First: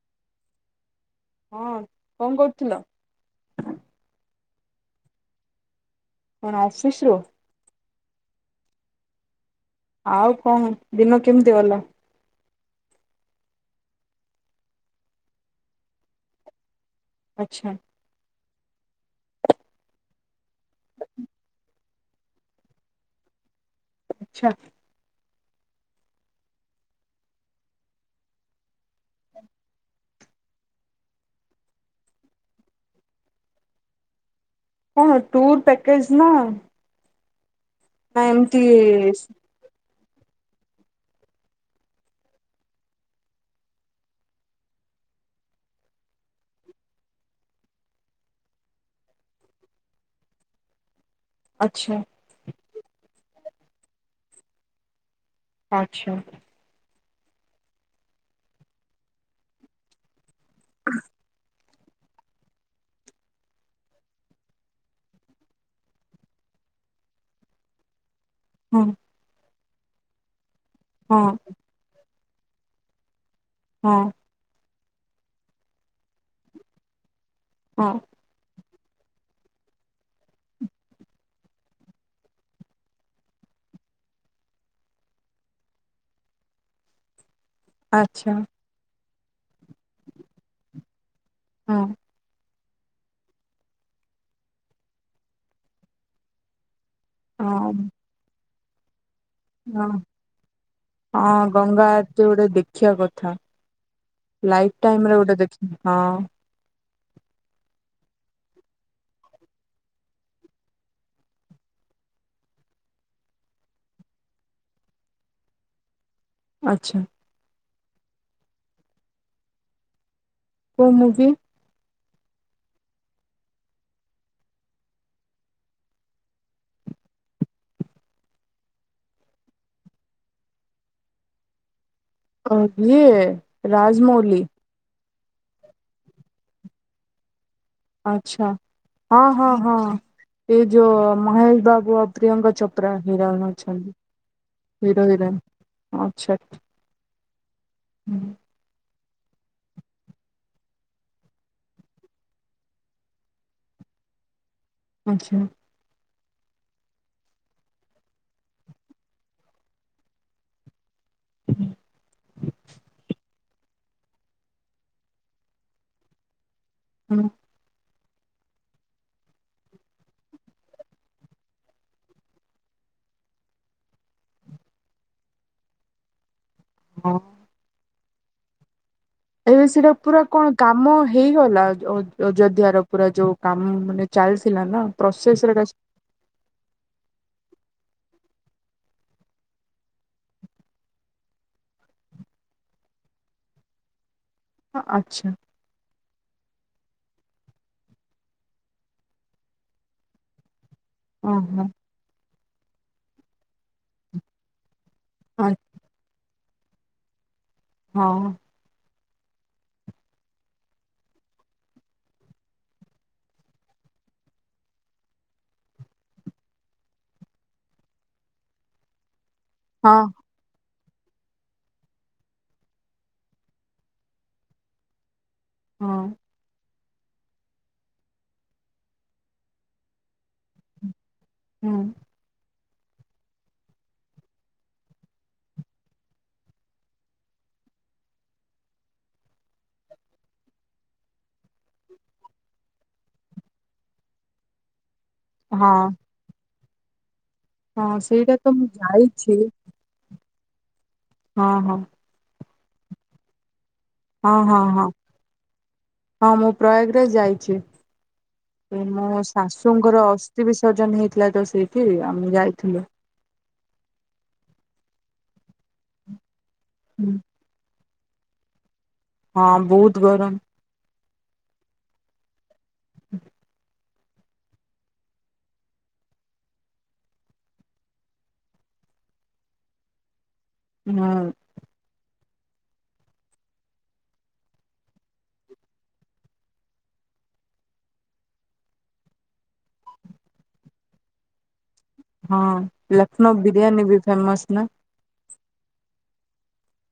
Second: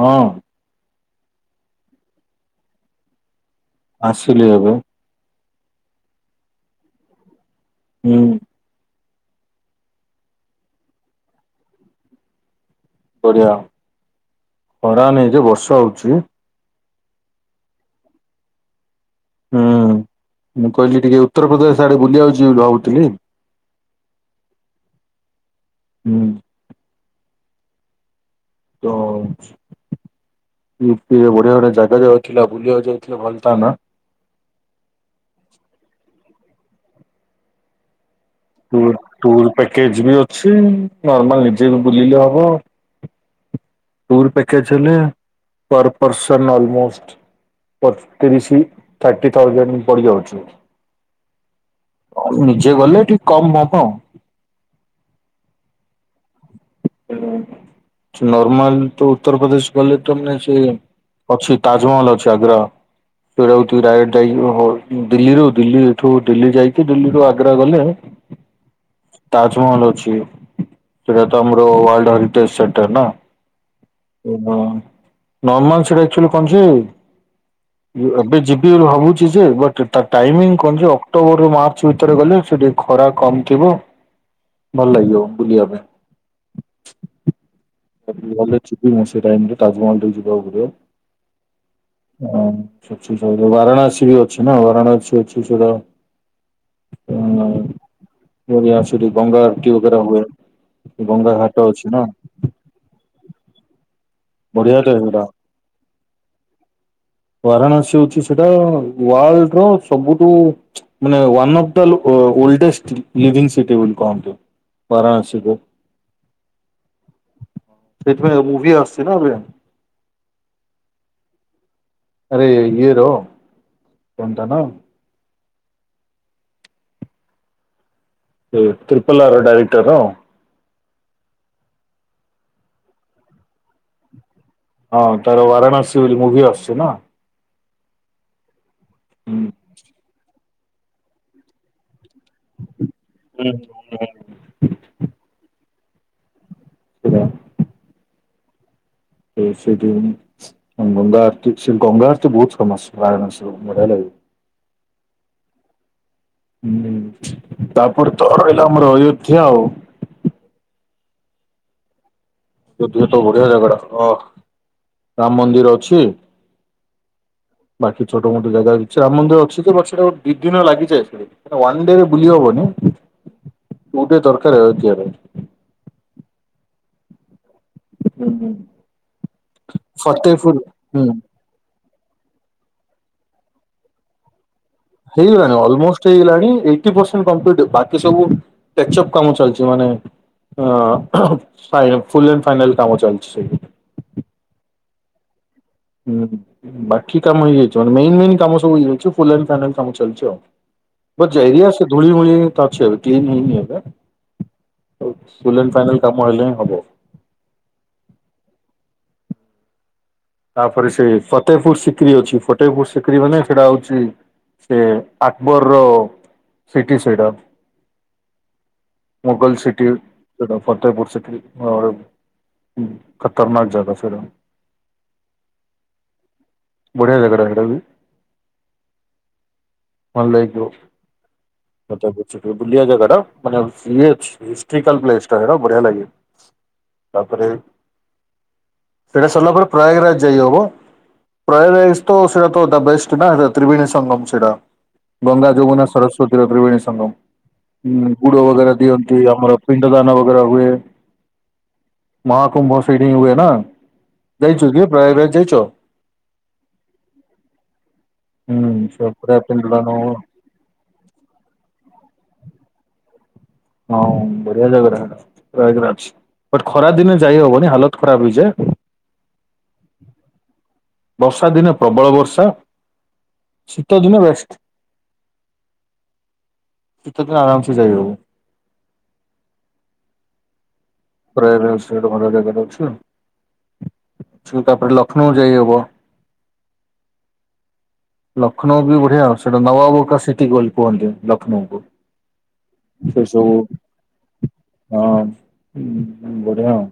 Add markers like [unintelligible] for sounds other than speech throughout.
ହଁ ହଁ କଣ କରୁଥିଲ? ଆସିଲି ଏବେ। କଣ ଅଫିସ ରୁୁ? ହୁଁ ଆଉ କଣ ଦିନ କେମିତି ଗଲା? ବଢିଆ ଖରା ନାଇଁ ଯେ ବର୍ଷା ହଉଛି। ଆଚ୍ଛା ହୁଁ ମୁଁ କହିଲି ଟିକେ ଉତ୍ତରପ୍ରଦେଶ ଆଡେ ବୁଲିିବାକୁ ଜୀଉ ବୋଲି ଭାବୁଥିଲି। ଆଚ୍ଛା ହୁଁ। ତ ୟୁପି ଏବଢିଆ ବଢିଆ ଜାଗା ଯାଇଥିଲା ବୁଲିବାକୁ ଯାଇଥିଲେ ଭଲ ତା ନା? କଣ ଟୁର୍ ପ୍ୟାକେଜ୍ ନା ଟାଇମ୍ ଟୁର୍ ପ୍ୟାକେଜ୍ ବି ଅଛି ନର୍ମାଲ ନିଜେ ବି ବୁଲିଲେ ହବ। ଫୁର୍ ପ୍ୟାକେଜ୍ ହେଲେ ପର୍ ପର୍ସନ୍ ଅଲ୍ ମୋଷ୍ଟ୍ ପତିରିଶ ଥାର୍ଟି ଥାଜେଣ୍ଡ ପଡିଯାଉଚି। ଆଛା। ନିଜେ ଗଲେ ଟିକେ କମ୍ ମହ ଆଉ। ଆଛା। ନର୍ମାଲ୍ ତ ଉତ୍ତରପ୍ରଦେଶ୍ ଗଲେ ତମେ ସେ [unintelligible] ଅଛି ତାଜ୍ ମହଲ୍ ଅଛି ଆଗ୍ରା। ସେୟ ଡାଇରେକ୍ଟ ଯାଇକି ଦିଲ୍ଲୀରୁ ଦିଲ୍ଲୀ ଏଠୁ ଦିଲ୍ଲୀ ଯାଇକି ଦିଲ୍ଲୀରୁ ଆଗ୍ରା ଗଲେ [inaudible] ହୁଁ। ତାଜ୍ ମହଲ୍ ଅଛି ହଁ ସେଟା ତ ଆମର ୱାର୍ଲ୍ଡ ହରିଟେଜ୍ ସେଣ୍ଟର୍ ନା। ହଁ। ନର୍ମାଲ୍ ସେଟା ଏକ୍ଚୁଲି କଣ୍ ହଁ କି ଏବେ ଯି ଭାବୁଛି ଯେ ବଟ୍ ତା ଟାଇମିଂ କଣ ଯେ ଅକ୍ଟୋବର୍ ରୁ ମାର୍ଚ୍ଚ ଭିତରେ ଗଲେ ସେଠି ଖରା କମ୍ ଥିବ ଭଲ ଲାଗିବ ବୁଲିବା ପାଇଁ। ଆଚ୍ଛା ଗଲେ ଯିବି ମୁଁ ସେ ଟାଇମ୍ ରେ। ତାଜମହଲ୍ ଟିକେ ଯିବାକୁ ହଁ ପଡ଼ିବ। ବାରାଣସୀ ବି ଅଛି ନା ବାରାଣାସୀ ଅଛି ସେଟା ହଁ ଅଁ ସେଠି ଗଙ୍ଗା ଆରଟି ହଁ ବଗେରା ହୁଏ ଗଙ୍ଗା ହଁ ଘାଟ ଅଛି ଗଙ୍ଗା ନା ଗୋଟେ ଦେ ଦେଖିବା କଥା ବଢିଆ ଲାଇଫ ଟେ ଟାଇମରେ ସେଟା। ଗୋଟେ ଦେଖି ହଁ ବାରାଣସୀ ହୋଉଚି ସେଟା ୱାର୍ଲଡ୍ ର ସବୁଠୁ ମାନେ one of the oldest living city ବୋଲି କହନ୍ତି। ବାରାଣସୀକୁ ଆଚ୍ଛା ସେଇଥିପାଇଁ ମୁଭି ଆସୁଛି ନା ଏବେ। କୋଉ ମୁଭି? ଆରେ ଇଏର କଣ ତା ନା ସେ ତ୍ରିପଲ୍ ଆର୍ ର ଡାଇରେକ୍ଟର୍ ର। ଅ ଇଏ ରାଜମୌଲି। ହଁ ତାର ବାରାଣସୀ ବୋଲି ମୁଁଭି ଆସୁଛି ନା? ଆଛା ହଁ ହଁ ହଁ ଏ ଯୋ ମହେଶ ବାବୁ ଅ ପ୍ରିୟଙ୍କା ଚୋପ୍ରା ହିରୋଇନ୍ ଅଛନ୍ତି ହିରୋ ହିରୋଇନ୍ ଆଛା। [unintelligible] ହୁଁ। ସେଇଠ ଗଙ୍ଗା ଆରତ ସେ ଗଙ୍ଗା ଆରତ ବହୁତ ଫାମସ ବାରଣସର ବଢିଆ ଲାଗେ। ଆଚ୍ଛା ହୁଁ ତାପରେ ତ ରହିଲା ଆମର ଅୟୋଧ୍ୟା ଆଉ। [unintelligible] ଧ୍ୟା ତ ବଢିଆ ଜାଗା ଟା ରାମ୍ ମନ୍ଦିର ଅଛି। ହୁଁ। ବାକି ଛୋଟ ମୋଟ ଜାଗା ଅଛି ରାମନ୍ଦିର ଅଛି ଯେ ବଟ୍ ସେଟା ଦି ଦିନ ଲାଗିଯାଏ। ୱାନ୍ ଡେ ବୁଲି ହବନି ଟୁ ଡେ ଦରକାରେ ଯିବା ପାଇଁ। ହଁ [unintelligible] ଏବେ ସେଟା ପୁରା କଣ ଫତେପୁର କାମ ହୁଁ ହେଇଗଲା। ଅଯୋଧ୍ୟ ର ପୁରା ଯୋଉ କାମ ମାନେ ଚାଲିଥିଲା ନା ପ୍ରୋସେସରେ ହେଇଗଲାଣି ଏଟା ସ- ଅଲମୋଷ୍ଟ ହେଇଗଲାଣି ଏଇଟି ପସେଣ୍ଟ କଂପ୍ଲିଟ୍ ବାକି ସବୁ ଟେକ୍ଚପ କାମ ଚାଲିଛି ମାନେ ହଁ-ହଁ-ହଁ ଫୁଲ ଆଣ୍ଡ ଫାଇନାଲ କାମ ଚାଲିଛି ସେଇଠି। ହ ଆଚ୍ଛା ହୁଁ ବାକି କାମ ହେଇଯାଇଛି ମାନେ ମେନ୍ ମେନ୍ କାମ ସବୁ ହେଇଯାଉଛି ଫୁଲ ଆଣ୍ଡ ଫାଇନାଲ କାମ ଚାଲିଛି ଆଉ। ପଚା ଓହୋ ଏରିଆ ସେ ଧୂଳି ମୁଳି ତ ଅଛି ଏବେ କ୍ଲିନ ହେଇନି ଏବେ। ଆଉ ଆ- ଫୁଲ ଆଣ୍ଡ ଫାଇନାଲ କାମ ହେଲେ ହଁ ହବ। ହଁ। ତାପରେ ସେ ଫତେଇପୁର ସିକ୍ରି ଅଛି ଫଟେଇପୁର ସିକ୍ରୀ ମାନେ ସେଇଟା ହଉଛି ସେ ଆକବରର ସିଟି ସେଟା। ମୁଗଲସ୍ ସିଟି ହଁ ଫତହପୁର ସିଟି ଖତରନାକ ଜାଗା ସେଟା। ହଁ। ବଢିଆ ଜାଗା ଟା ସେଟା ବି। ଭଲ ଲାଗିବ। ହୁଁ। [unintelligible] ବୁଲିଆ ଜାଗା ଟା ମାନେ ଇଏ ଅଛି ହିଷ୍ଟ୍ରୀକାଲ ପ୍ଲେସ ଟ ସେଟା ବଢିଆ ଲାଗିବ। ତାପରେ ସେଟା ସରିଲା ପରେ ପ୍ରୟାଗରାଜ ଯାଇ ହବ। ପ୍ରାୟଗ ରାଜ୍ ତ ସେଟା ତ ଦ ବେଷ୍ଟ ଟା ସେ ତ୍ରିବେଣୀ ସଙ୍ଗମ ସେଟା। ଗଙ୍ଗା ହଁ ଯମୁନା ସରସ୍ୱତୀର ତ୍ରିବେଣୀ ହଁ ସଂଙ୍ଗମ ସେଇଟା ବୁଡ ତ ମୁଁ ବଗେରା ଦିଅନ୍ତି ଯାଇଛି ଆମର ପି [unintelligible] ହଁ ହଁ। ମହାକୁୁମ୍ଭ ସେଠି ହିଁ ହୁଏ ନା। ହଁ ହଁ ଯାଇଛୁ କି ହଁ ପ୍ରୟାଗରାଜ ଯାଇଛ? ହଁ ମୁଁ ପ୍ରୟାଗରାଜ ଯାଇଚି। ହୁଁ ସେ ମୋ ପୁରା ପିଣ୍ଡ ଦାନ ଶାଶୁଙ୍କର ହୁଏ ଅସ୍ଥି ବିସର୍ଜନ ହେଇଥିଲା ତ ସେଇଠି ଆମେ ଯାଇଥିଲୁ। ହଁ ବଢିଆ ଜାଗା ଟା ସେଟା ପ୍ରୟାଗ୍ ରାଜ୍ ବଟ ଖରା ହୁଁ, ଦିନେ ଯାଇ ହବନି ହାଲତ ଖରାପ ହେଇଯାଏ। ହଁ ବହୁତ ଗରମ ବର୍ଷା ଦିନେ ପ୍ରବଳ ବର୍ଷା ଶୀତ ଦିନେ ବେଷ୍ଟ ଶୀତ ଦିନେ ଆରାମସେ ଯାଇହବ। ହୁଁ। ପ୍ରୟାଗରାଜ ସେଟା ଭଲ ଜାଗାରେ ଅଛି। ଛି ତାପରେ ଲଷ୍ନୌ ଯାଇହବ। ଲକ୍ଷ୍ନୌ ବି ବଢିଆ ସେଟା ନବାବକା ସିଟି ବୋଲି କୁହନ୍ତି ଲକ୍ଷ୍ନୌ କୁ। ହଁ ଲକ୍ଷ୍ନୌ ବିରିୟାନୀ ବି ଫେମସ ନା। ହଁ ଉଁ ବଢିଆ ଆଉ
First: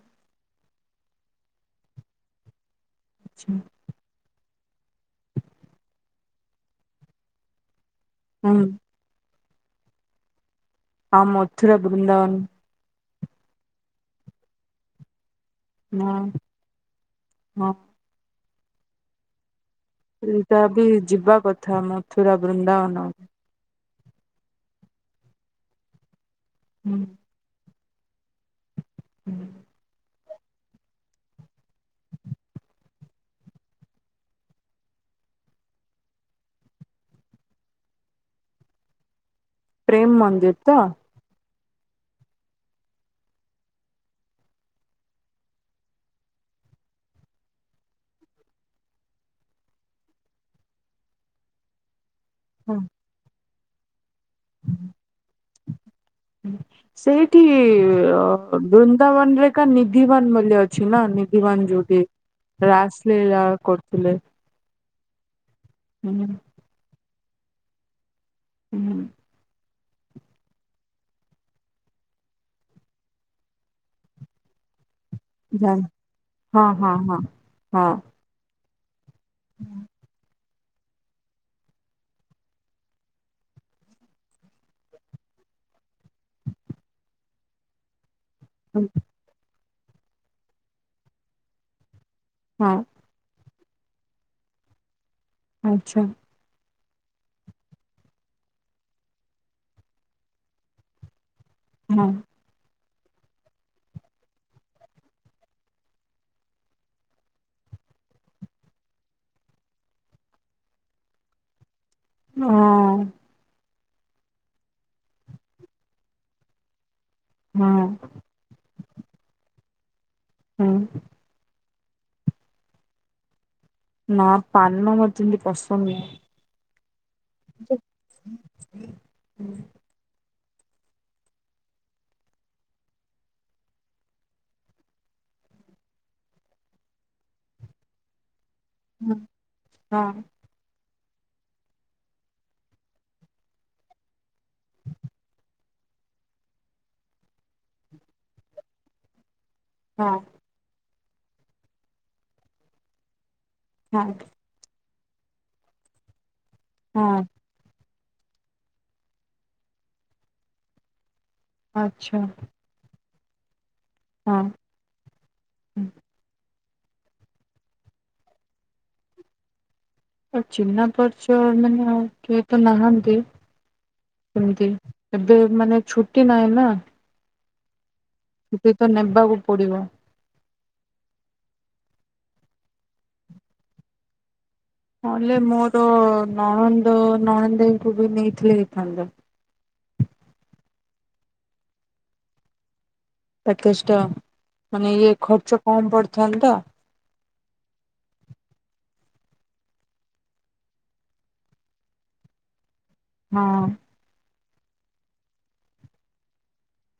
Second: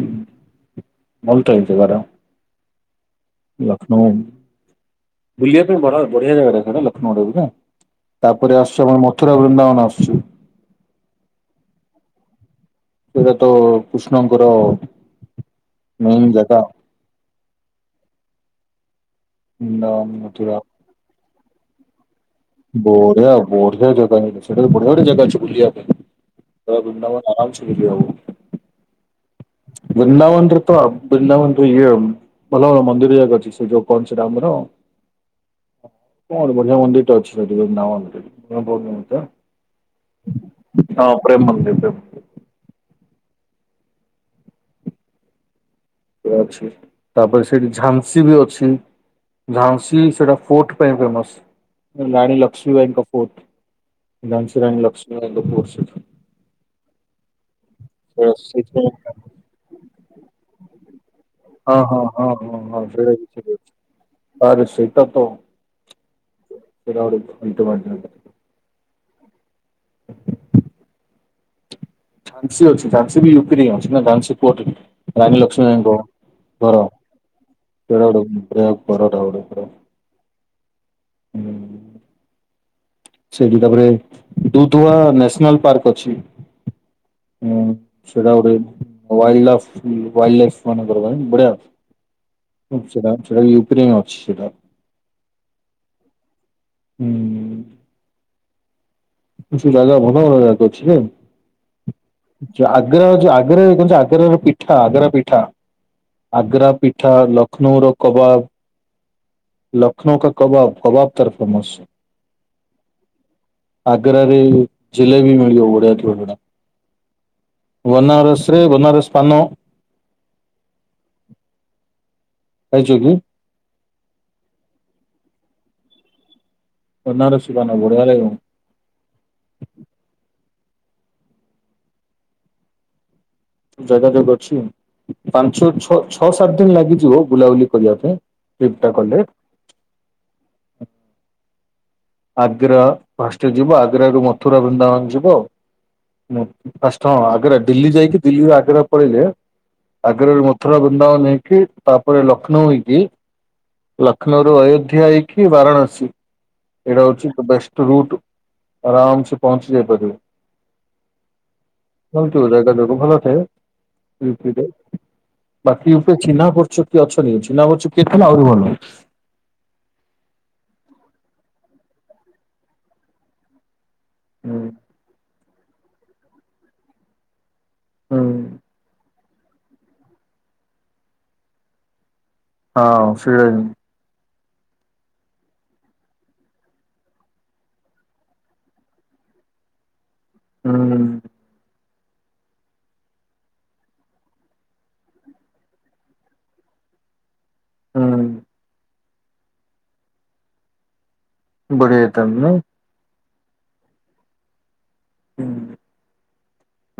[unintelligible] [unintelligible] ହୁଁ ବୁଲିଆ ପାଇଁ ବଡ ବଢିଆ ଜାଗାଟା ସେଟା ଲକ୍ଷ୍ନୌଟା [unintelligible] ତାପରେ ହୁଁ ଆସୁଚି ଆମର ମଥୁରା ବୃନ୍ଦାବନ ଆସୁଚି। ଅ ମଥୁରା ବୃନ୍ଦାବନ ସେଇଟା ତ କୃଷ୍ଣଙ୍କର ହଁ ମେନ୍ ଜାଗା ହଁ। [unintelligible] ସେଟା ବି ଯିବା କଥା ମଥୁରା ବୃ ବଢିଆ ବଢିଆ ଜାଗା ସେଟା ବଢିଆ ବଢିଆ ଜାଗା ଅଛି ବୁଲିଆ ପାଇଁ ରା ହୁଁ ବୃନ୍ଦାବନ। ଆରମସେ ବୁଲି ହେବ। ହୁଁ। ବୃନ୍ଦାବନ ରେ ତ ବୃନ୍ଦାବନଠୁ ଇଏ ଆଉ ଭଲ ଭଲ ମନ୍ଦିର ଯାକ ଅଛି ସେ ଯୋଉ କଣ ସେଟା ଆମର କଣ ବଢିଆ ମନ୍ଦିର ଅଛି ସେଠି ବୃନ୍ଦାବନ ରେ [unintelligible] ପ୍ରେମ ମନ୍ଦିର ତ। ହଁ ପ୍ରେମ ମନ୍ଦିର। ଇଏ ଅଛି ତାପରେ ସେଇଠି ଝାନ୍ସୀ ବି ଅଛି। ଝାନସୀ ସେଟା ଫୋର୍ଟ ପାଇଁ ଫେମସ ରାଣୀ ହଁ ଲକ୍ଷ୍ମୀବାଇଙ୍କ ଫୋର୍ଟ। ଝାନସୀ ରାଣି ଲକ୍ଷ୍ମୀବାଇ ଙ୍କ ଫୋର୍ଟ ସେଠି। ସେଇଠିଅ ସେ ସେଇଥିପାଇଁ ବୃନ୍ଦାବନରେ କା ନିଧିବାନ ମୂଲ୍ୟ ଅଛି ନା ନିଧିବାନ ହଁ ହଁ ଯଉଠି ହଁ ହଁ ହଁ ସେଇଟା ବି ରାସଲୀଳା ଠିକ୍ ଅଛି। କରୁଥିଲେ। ଆରେ ସେଇଟା ତ ହୁଁ। ସେଇଟା ଗୋଟେ [unintelligible] ହୁଁ ଝାନସି ଅଛି ଝାନସି ବି ୟୁପି ରେ ଅଛି ଝାନସୀ ପୋଟ ରଣୀ ଜାଣି ଲକ୍ଷ୍ମୀବାଇଙ୍କ ହଁ ହଁ ହଁ ହଁ। ଘର [unintelligible] ହୁଁ ସେଠି ତାପରେ ଦୁଦୁଆ ନ୍ୟାସନାଲ ପାର୍କ ଅଛି। ସେଇଟା ଗୋଟେ ୱାଲ ଲାଫ ୱାଲ ଲାଇଫ ମାନଙ୍କର ମାନେ ହଁ ସେଟା ସେଟା ୟୁକ୍ରେନ ଅଛି ସେଟା ଆଚ୍ଛା ହୁଁ କିଛ ଜାଗା ଭନ ଭ ଜାକ ଅଛି ଜେ। ହଁ ଆଗ୍ରା ଯୋଉ ଆଗ୍ର କ ଆଗ୍ରାର ପିଠା ଆଗ୍ରା ପିଠା ଆଗ୍ରା ପିଠା ଲଷ୍ନୌର କବାବ ଲଖନୌ କା କବାବ କବା ତାର ଫେମସ ହଁ ଆଗ୍ରାରେ ଜିଲେବି ମିଳିବ ବଢିଆ ଥିବ ଜୋଉଟା ହଁ ବନାରସରେ ବନାରସ ପାାନ ହଁ। ଖାଇଛ କି? ନା ପାନ ମତେ ଏମିତି ପସନ୍ଦ ନୁହ। ବାନରସି ପାନ ବଢ଼ିଆ ଲାଗିବ। ହ ହୁଁ ଯୋଗାାଯୋଗ ଅଛି ପାଞ୍ଚ ଛଅ ଛଅ ସାତ ଦିନ ଲାଗିଯିବ ବୁଲାବୁଲି କରିବା ପାଇଁ ଠିକ୍ ତ କଲେ ହଁ ଆଗ୍ରା ଫଷ୍ଟେ ଯିବ ଆଗ୍ରା ରୁ ମଥୁରା ବୃନ୍ଦାବନ ଯିବ ପାଷ୍ଟ ହଁ ଆଗ୍ରା ଦିଲ୍ଲୀ ଯାଇକି ଦିଲ୍ଲୀ ଆଗ୍ରା ପଳେଇଲେ ହଁ ଆଗ୍ରରୁ ମଥୁର ବୃନ୍ଦାବନ ନେଇକି ତାପରେ ଲକ୍ଷ୍ନୌ ହେଇକି ହଁ ଲକ୍ଷ୍ନୌ ଆ ଅଯୋଧ୍ୟା ହେଇକି ବାରାଣସୀ ଏଇଟା ହଁ ହେଉଛି ତ ବେଷ୍ଟ ରୁଟ୍ ଆରାମ ସେ ପହଞ୍ଚି ଯାଇପାରିବ। ଆଚ୍ଛା [unintelligible] ଜଗା ଯାକ ଭଲ ଥାଏ ୟୁ ହଁ ପି ରେ ବାକି ୟୁ ପି ରେ ଚିହ୍ନା ପରିଚୟ କିଏ ଅଛନ୍ତିି ଚିହ୍ନା ପରିଚୟ କିଏ ଥିଲେ ଆହୁରି ଭଲ ଆ ଚିହ୍ନା ପାରିଚୟ ମାନେ ଆଉ କିଏ ତ ନାହାନ୍ତି ହୁଁ କେମିତି? ଏବେ ମାନେ ଛୁଟି ନାହିଁ ନା ହଁ। ତତେ ତ ନେବାକୁ ପଡିବ। ହଁ ସେ [unintelligible] ନହଲେ ମୁଁ ତୋ ନଣନ୍ଦ ନଣନ୍ଦଙ୍କୁ ବି ନେଇଥିଲେ ହେଇଥାନ୍ତା। ହୁଁ। ପ୍ୟାକେଜ ଟା ମାନେ ଇଏ ଖର୍ଚ୍ଚ କମ ପଡିଥାନ୍ତା। ହୁଁ। ବଢିଆ ହେଇଥାନ୍ତା ନାଇଁ। ହଁ। ହୁଁ।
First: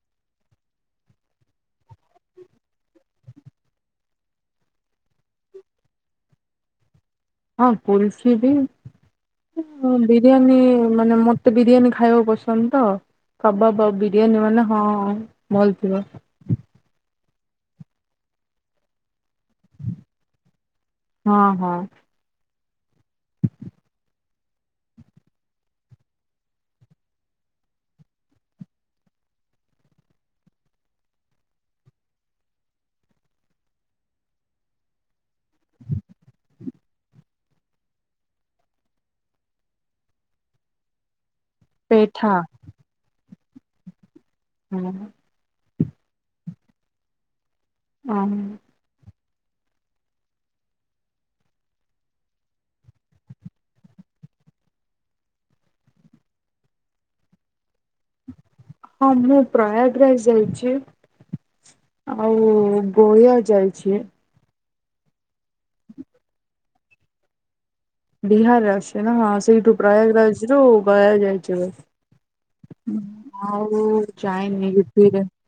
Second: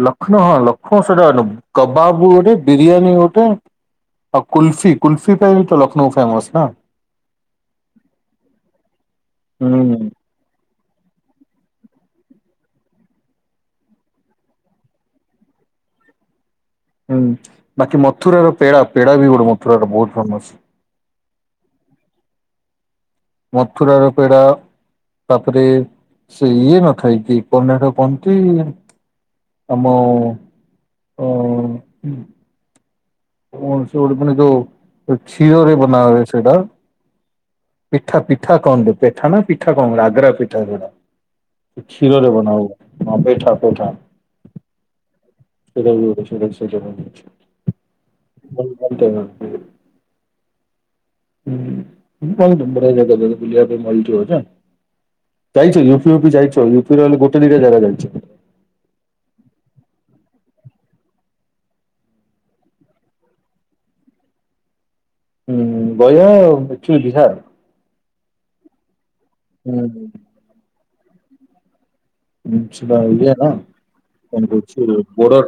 ଲଖନୌ ହଁ ଲଖନୌ ସେଟା ନବୁ କବାବ ଗୋଟେ ବିରିୟାନୀ ଗୋଟେ ଆଉ କୁଲ୍ଫୀ କୁଲ୍ଫୀ ପାଇଁ ତ ଲଖନୌ ଫେମସ ନା। ହଁ କୁଲ୍ଫି ପାଇଁ ହୁଁ ମୁଁ ବି ବିରିୟାନୀ ମାନେ ମତେ ବିରିୟାନୀ ଖାଇବାକୁ ପସନ୍ଦ ତ। କବାବ ଆଉ ବିରିୟାନୀ ମାନେ ହଁ ଭଲ୍ ଥିବ। ହୁଁ ବାକି ମଥୁରାର ପେଡା ପେଡା ବି ଗୋଟେ ମଥୁରାର ବହୁତ ଫେମସ। ହଁ ହଁ। ମଥୁରା ର ପେଡ଼ା ତାପରେ ସେ ଇଏ ନଖାଇକି କି କଣ ତ ହେଟା କହନ୍ତି ଆମ ଅ କୌଣସି ଗୋଟେ ଦିନ ଯୋଉ କ୍ଷୀରରେ ବନା ହୁଏ ସେଇଟା ପିଠା ପିଠା କହନ୍ତି ପେଠା ନା ପିଠା କଣ ଗୋଟେ ଆଗ୍ରା ପିଠା ଯୋଉରା। କ୍ଷୀରରେ ପେଠା ବନା ହୁଏ ପେଠା ପେଠା ହୁଁ। ସେଇଟା ବି ହଁ ଗୋଟେ [unintelligible] ହୁଁ [unintelligible] ବୁଲିବା ପାଇଁ ଭଲ ଥିବା ଯେ। ଯାଇଛ କି ୟୁପି ଫ୍ୟୁପି ଯାଇଛ ୟୁିପିରେ ହେଲେ ଗୋଟେ ଦିଇଟା ଜାଗା ଯାଇଛ। ହଁ ମୁଁ ପ୍ରୟାଗରାଜ ଯାଇଛି। ଆଉ ଗୋୟା ଯାଇଛି। ହୁଁ ଗୟା ଏଠି ବିହାର? ବିହାର ରେ ଆସୁଛି ନା ହଁ ସେଇଠୁ ପ୍ରୟାଗ ହୁଁ ରାଜରୁ ଗୟା ସେଟା ଯାଇଛୁ। ଇଏ ନା ଆଉ କଣ ଯାଇନି କହୁଛି ୟୁପିରେ ବୋର୍ଡର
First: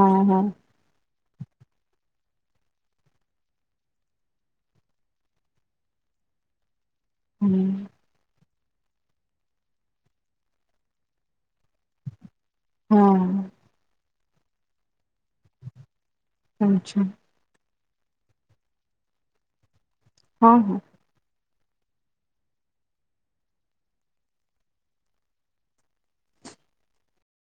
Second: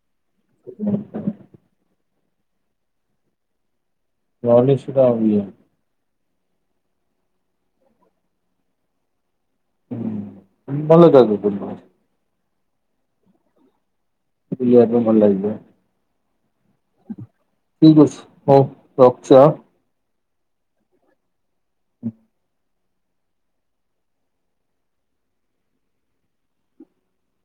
ହଁ ହଁ। ହୁଁ। [unintelligible] ହୁଁ। ହୁଁ ଭଲ ଜାଗା କିନ୍ତୁ। ହଁ। ବୁଲିବା ପାଇଁ ଭଲ ଲାଗିବ। ଆଚ୍ଛା। ଠିକ ଅଛି ହଉ ରଖୁଛି ଆଁ। ହଁ ହଁ।